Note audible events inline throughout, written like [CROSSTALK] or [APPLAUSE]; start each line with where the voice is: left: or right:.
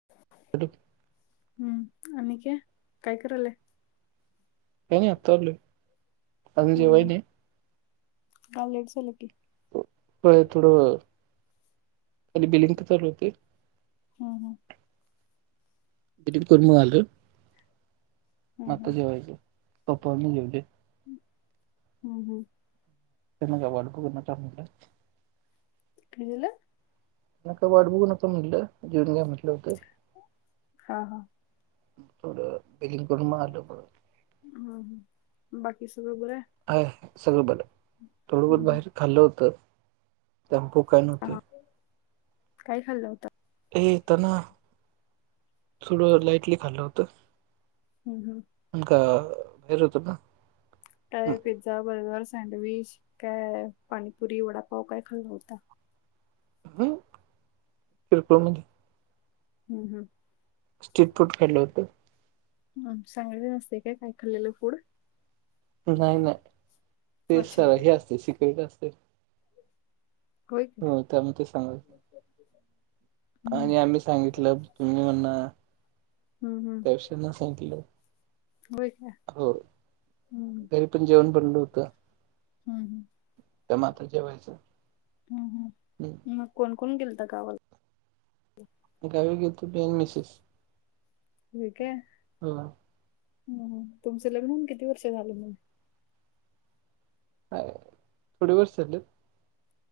left: हा
right: क
left: हम्म आणिकय काय करालय
right: हेनी आतले अजे वयने
left: का लेट झाल की
right: प थोडं कध बिलिंक चाल होते
left: हा हा
right: कोर म आल म
left: हम्म हम्म
right: जेवाय पपून जेवते
left: हम्म हम्म
right: त्यां का वाळप कर ट
left: क गला
right: वाड बूण मट जीवन का पट
left: हा हा.
right: थोडं बिगिन करून मारलंण
left: हम हम बाकी सग पुोर
right: ह सगळं बरं थोडंफत
left: हम्म
right: बाहेर खाल्लं होतं त्याॅम्पू काय
left: हा
right: नव्हती
left: हा. काय खाल्लं होतं
right: हेताना थोडं लाइटली खाल्लं होतं
left: हम्म हम्म
right: ण का बाहेर होतो ना
left: टाय पिझ्झा बर्गर सँडविच काय पाणीपुरी वडापाव काय खाल्ला होता
right: ह किरकु म्हध्ये
left: हम् हम
right: स्ट्रीट फूड खेळलं होतं
left: ह सांगाले नसते काय काय खाल्लेलं फूड
right: नाही नाही ते स
left: अच्छा
right: हे असते सिकेट असते
left: होय काय?
right: हो त्या म ते सांगाल
left: हम्म
right: आणि आम्ही सांगितलं तुम्ही म्हणना
left: हम्म
right: त्याशना सांगितलं
left: हो का?
right: हो घरी पण जेवण बनल होतं.
left: हम्म हम्म
right: ते मता जेवायचं-
left: हम्
right: हम्म
left: हम मग कोण कोण गेलता गावाला?
right: गावी गेलतो मी आणि मिसेस ह
left: तुमच लग्न होऊन किती वर्ष झालं मग?
right: ह थोडी वर्सल [UNINTELLIGIBLE]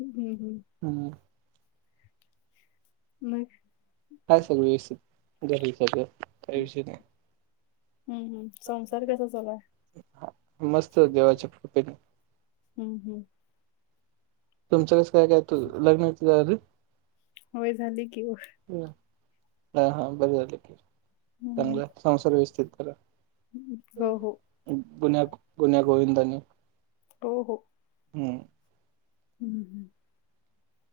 left: हम् हम्म
right: हम्म
left: मग
right: काय सगळ व्यवस्थित काही विषय नाही
left: हम् हम संसार कसा चालाय
right: हां, मस्त देवाच्या कृपेने
left: हम्म हम्म
right: तुमचं कसं काय काय लग्ना
left: होय झाली की,
right: हा हा बर झाले
left: हम्म
right: चांगला संसार व्यवस्थित करा.
left: हो हो
right: गुन्या गुन्या गोविंदाने
left: हो हो
right: हम्म
left: हं हं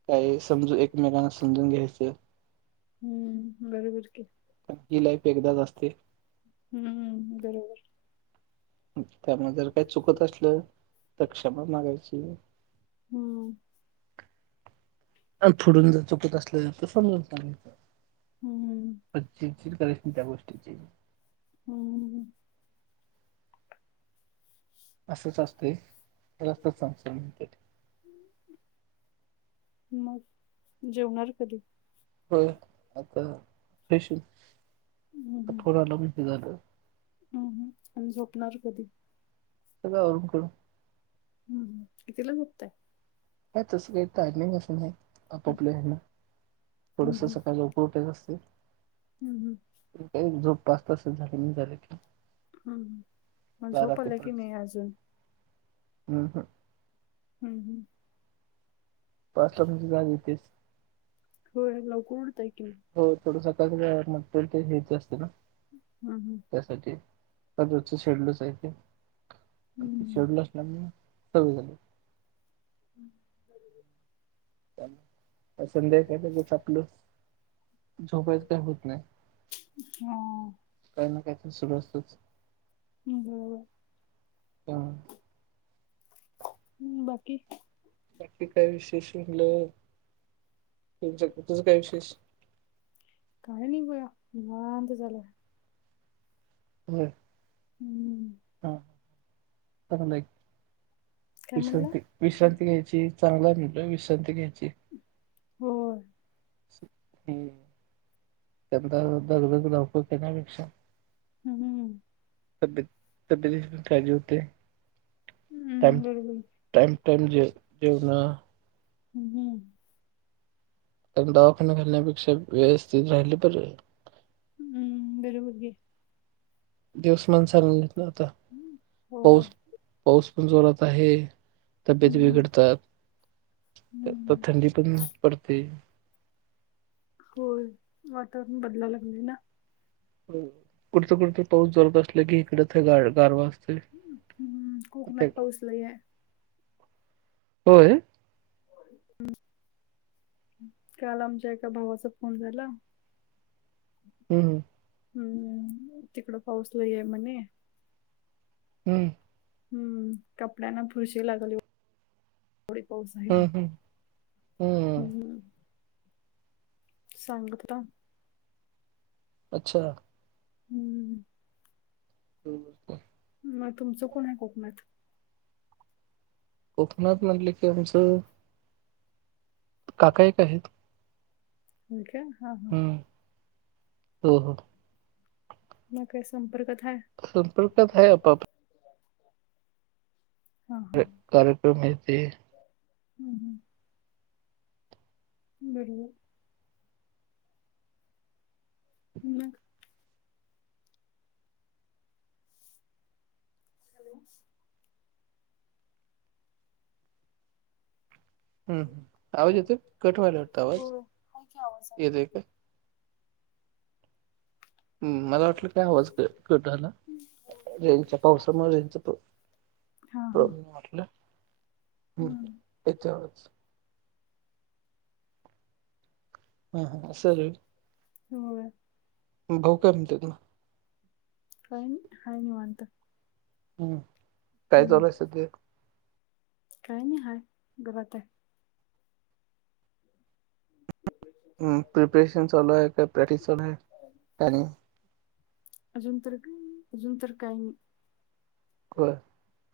right: काही समजून एकमेकांना समजून घ्यायचं
left: हम्म बरोबर की,
right: ही लाईफ एकदाच असते.
left: हम्मम बरोबर,
right: त्यामुळे जर काही चुकत असलं तर क्षमा मागायची.
left: हम्म-
right: फुडून चुकत असल्या तर समजून
left: हम्म
right: सांगयचं चिडचिड करायची नाही त्या गोष्टीची
left: हम्म ह [UNINTELLIGIBLE]
right: असंच असतें तर असतंच सांगत म्ह त्या
left: मग जेवणार कधी?
right: होय आता फ्रेश आला म्हणजे झालं
left: हम् आणि झोपणार कधी?
right: ग ून करून
left: हम् हम कितीला झोपतात?
right: ह तसं काही टाईमिंग असं काही नाही. आपापल्या आहे ना
left: हम्म
right: थोडस
left: हम्म
right: सकाळ लवकर उठायचे असते.
left: हम्म
right: झोप पाच तासच झाली नाही झाले की,
left: हम म
right: बारा
left: झोप आल्या की नाही अजून?
right: हम् हं
left: हम् हम्
right: पाचला म्हणजे जाग येतेच
left: होय लवकर उटताय की,
right: हो थोडस कचगत ते हेच असत ना,
left: हम् हम्!
right: त्यासाठी रोजच शेड्यूलच आहे ते ते
left: हम्म
right: शेड्यूल असणार मी, सवय झाली.
left: ह बरोबर
right: संध्या कापल झोपायचं काही होत नाही
left: हम्म हा
right: काही ना काही तर सुरू असतच
left: हम् बरोबर
right: त्यामुळे
left: ह् बाकी
right: काय विशेषलं तुमच कुठच काय विशेष
left: काही नाही पोया लात झाला
right: ह
left: हम्म.
right: हा परई
left: काय म्हणला
right: विश्रांती विश्रांती घ्यायची चांगला म्हटलं विश्रांती घ्यायची
left: हो
right: हम्म त्यांचा दगधग धाक येण्यापेक्षा
left: हम् हम्
right: स्य सब्यते काज होते टयइम
left: हम्म, बरोबर
right: टाइम ज जेव ना
left: ह् हम्म
right: कारण दावाखाने घालण्यापेक्षा व्यवस्थित राहिले ब
left: हम्म बरोबर घ
right: दिवसमान चालून घेत ना आता
left: हो
right: पाऊस पाऊस पण जोरात आहे तब्येत
left: हम्म.
right: बिघडतात तर
left: हम्म.
right: थंडी पण पडते
left: हो वातावरण बदला लागला ना
right: कुडत कुडत पाऊस जडत असले की इकडच ग गारवाजते
left: हम्म कोकणात पाऊसला आहे
right: होय
left: हम् काल आमच्या एका भावाचा फोन झाला
right: ह हं
left: हम्मम तिकडं पाऊसला आहे म्हणे
right: हम्म
left: हम्म कपड्यांना फुरशी लागली थोडी पाऊस आहे
right: हम्म
left: मी
right: हम्म
left: हम्म हम्म संांगत
right: अच्छा
left: हम्म
right: ह
left: मग तुमचं कोण आहे कोकणात
right: कोकणात म्हटलं की आमचं काकायक आहेत
left: क हा हा
right: हम्म हो हो
left: न काय संपर्कच आहे
right: संपर्कात आहे आपप
left: हा हा
right: कार कार्यक्रमेत
left: हम्म हम् बड हम् हॅलो
right: हम् ह आवाज येतो कठवा्हायला वाटतो
left: हो
right: आवाज
left: हाय की आवाज
right: येतो आहे काय हम् मला वाटलं काय आवाज कटला रेंच्या पावसामुळे रेंचा
left: हा हा
right: प्रॉब्ले वाटलं ह्
left: हम्म
right: तेच्याच हा हा असल.
left: हो.
right: बहु कामत ना.
left: कायन हा निवत
right: हम्म काय चालाय सध
left: काही नाही ह घरात. [UNINTELLIGIBLE]
right: हम् प्रिपरेशन चालू आहे काय प्रॅक्टिस चालू आहे का नाही.
left: अजून तर अजून तर काही
right: हो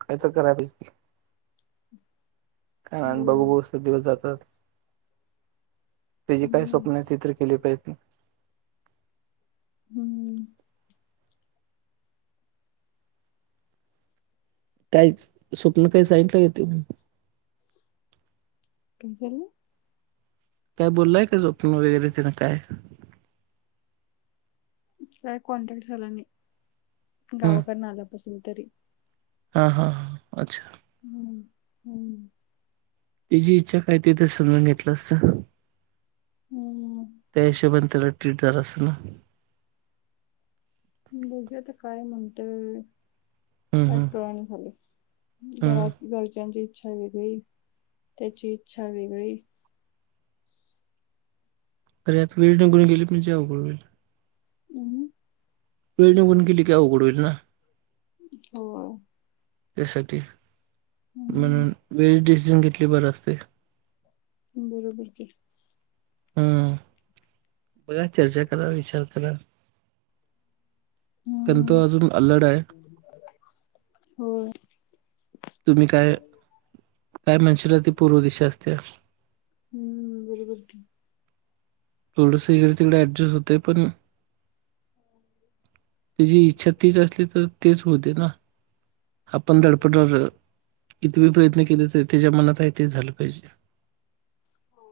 right: काय तर कराय पाज
left: [UNINTELLIGIBLE]
right: कार बघू
left: होय
right: बघू अस दिवस जातात. तझे काय
left: हम्म
right: स्वप्न आहे ति तर केली पाहिज नाही.
left: हम्म.
right: काहीच स्वप्न काही साईंट ला येते.
left: [UNINTELLIGIBLE]
right: काय बोललाय का स्वप्ं वगैरे तें काय?
left: काय कॉन्टॅक्ट झाला नाही गावाकन आल्यापासून तरी
right: हां हां हां अच्छा.
left: हम्म हम्म.
right: तीझी इच्छा काय ते तर समजून घेतलं असत.
left: हम्म
right: त्या हिशोबन त्याला ट्रीट झालं असंत ना. हम्म
left: बघुया आता काय म्हणतोयं काय
right: हम्म
left: काळना झालयं.
right: हम्म
left: घरात घरच्यांची इच्छा वेगळी त्याची इच्छा वेगळी.
right: खरं याता वेळ निघून गेली म्हणजे अवघड होईल.
left: हम्म
right: वेळ निघून गेली की अवघड होईल ना.
left: होय
right: त्यासाठी म्हणून
left: हम्म
right: वेळीत डिसिजन घेतलेल बर असतयं.
left: बरोबर की.
right: हम्म बघा चर्चा करा विचार करा. कारण तो
left: हम्म
right: अजून अल्लड हाय.
left: होय.
right: तुम्ही काय काय म्हणशील ती पूर्व दिशा असत्या.
left: हम्म हम्म बरोबर की.
right: थोडंस इकड तिकड ऍडजस्ट होतयं पण तीझी इच्छा तीच असली तर तेच होऊ दे ना आपण धडपडार किती पण प्रयत्न केले तर त्याच्या मनात आहे ते झालं पाहिजे.
left: हो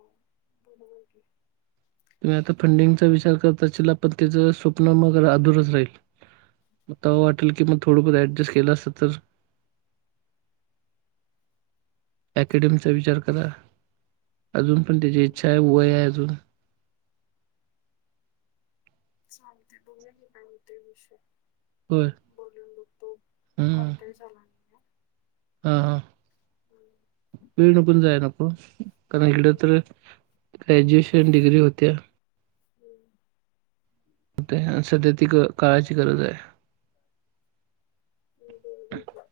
left: बोलूया की
right: तुम्ही आता फंडिंगचा विचार करत असचीला पण त्याज स्वप्न मग अधूरच राहील. मग तवा वाटल की मग थोडं फार ऍडजस्ट केलं असतं तर अँकॅडमी चा विचार करा अजून पण त्याची इच्छा आहे वय आहे अजून
left: चालतंय बघूया की काय होतंय विषय
right: होय.
left: बोलून बघतो
right: हम्म
left: कॉन्टॅक्ट झाला नाही ना.
right: हा हा
left: हम्म.
right: [INAUDIBLE] न पण जाय नको कारण इकड तर ग्रॅज्युएशन डिग्री होत्या. सध्या ती काळाची गरज आहे.
left: बरोबर की.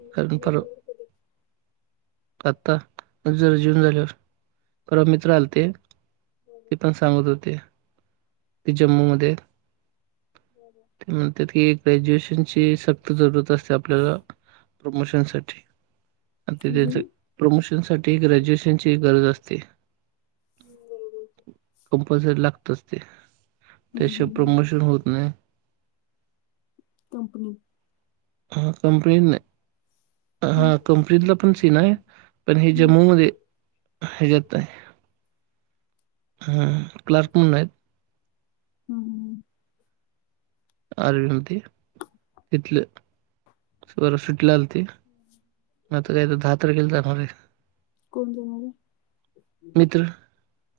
left: हम्म. बरोबर की.
right: आत्ता जरा जीवून झाल्यावर परवा मित्र आल ते. ते पण सांगत होते ते जम्मू मध्ये ते म्हणत होते की ग्रॅज्युएशनची सक्त जरुरत असते आपल्याला प्रमोशनसाठी. आ ते
left: काय झालं
right: त्यांच
left: हम्म
right: प्रमोशन साठी ग्रॅज्युएशनची गरज असते.
left: बरोबर [INAUDIBLE]
right: कंपलसरी लागतच ते त्या शिवाय
left: हम्म.
right: प्रमोशन होत नाही.
left: कंपनी.
right: हा कंपनीत नाही.
left: हम्म
right: हा कंपनीतला पण सीन आहे पण हे जम्मू
left: हम्म
right: मध्ये हे ज्यात हाय. हा हा हा क्लारक म्हणून आहेत
left: हम्म हम्म.
right: [INAUDIBLE] तिथलं. परवा सुट्टीला आली ती आता काही तर दहा तारखेला जाणार आहे
left: कोण जाणार आहे
right: मित्र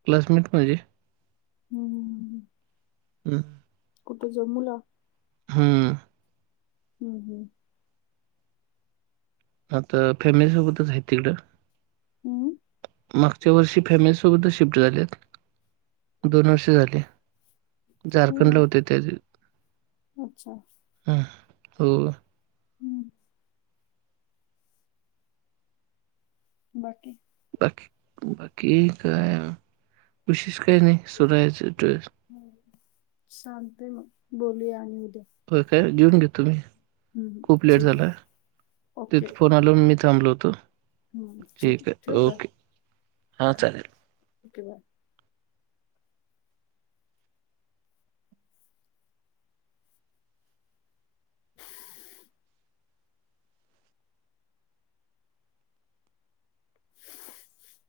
right: क्लासमेट पाहजे. हम्म.
left: कुठ जम्मूला.
right: हम्म.
left: हम् हम्
right: आता फॅमिलीसोबतच आहेत तिकडं.
left: हम्म
right: मागच्या वर्षी फॅमिलीसोबतच शिफ्ट झाल्यात. दोन वर्षे झाले झारखंडला होते
left: हम्म.
right: त्या
left: अच्छा
right: हम हो
left: हम्म बाकी
right: बाकी बाकी काय बशस का नाही सधचस
left: चालतय मग बोलूया आणि उद्या
right: होय काय जेऊन घ्या तुम्ही
left: हम्म
right: खूप
left: ठीक
right: लेट
left: आहे
right: झालाय तथ फोन नून मी थांबल होतो
left: ह ठीक आहे. ठेव का
right: हां
left: हा
right: चालेल
left: ओके बाय. [INAUDIBLE]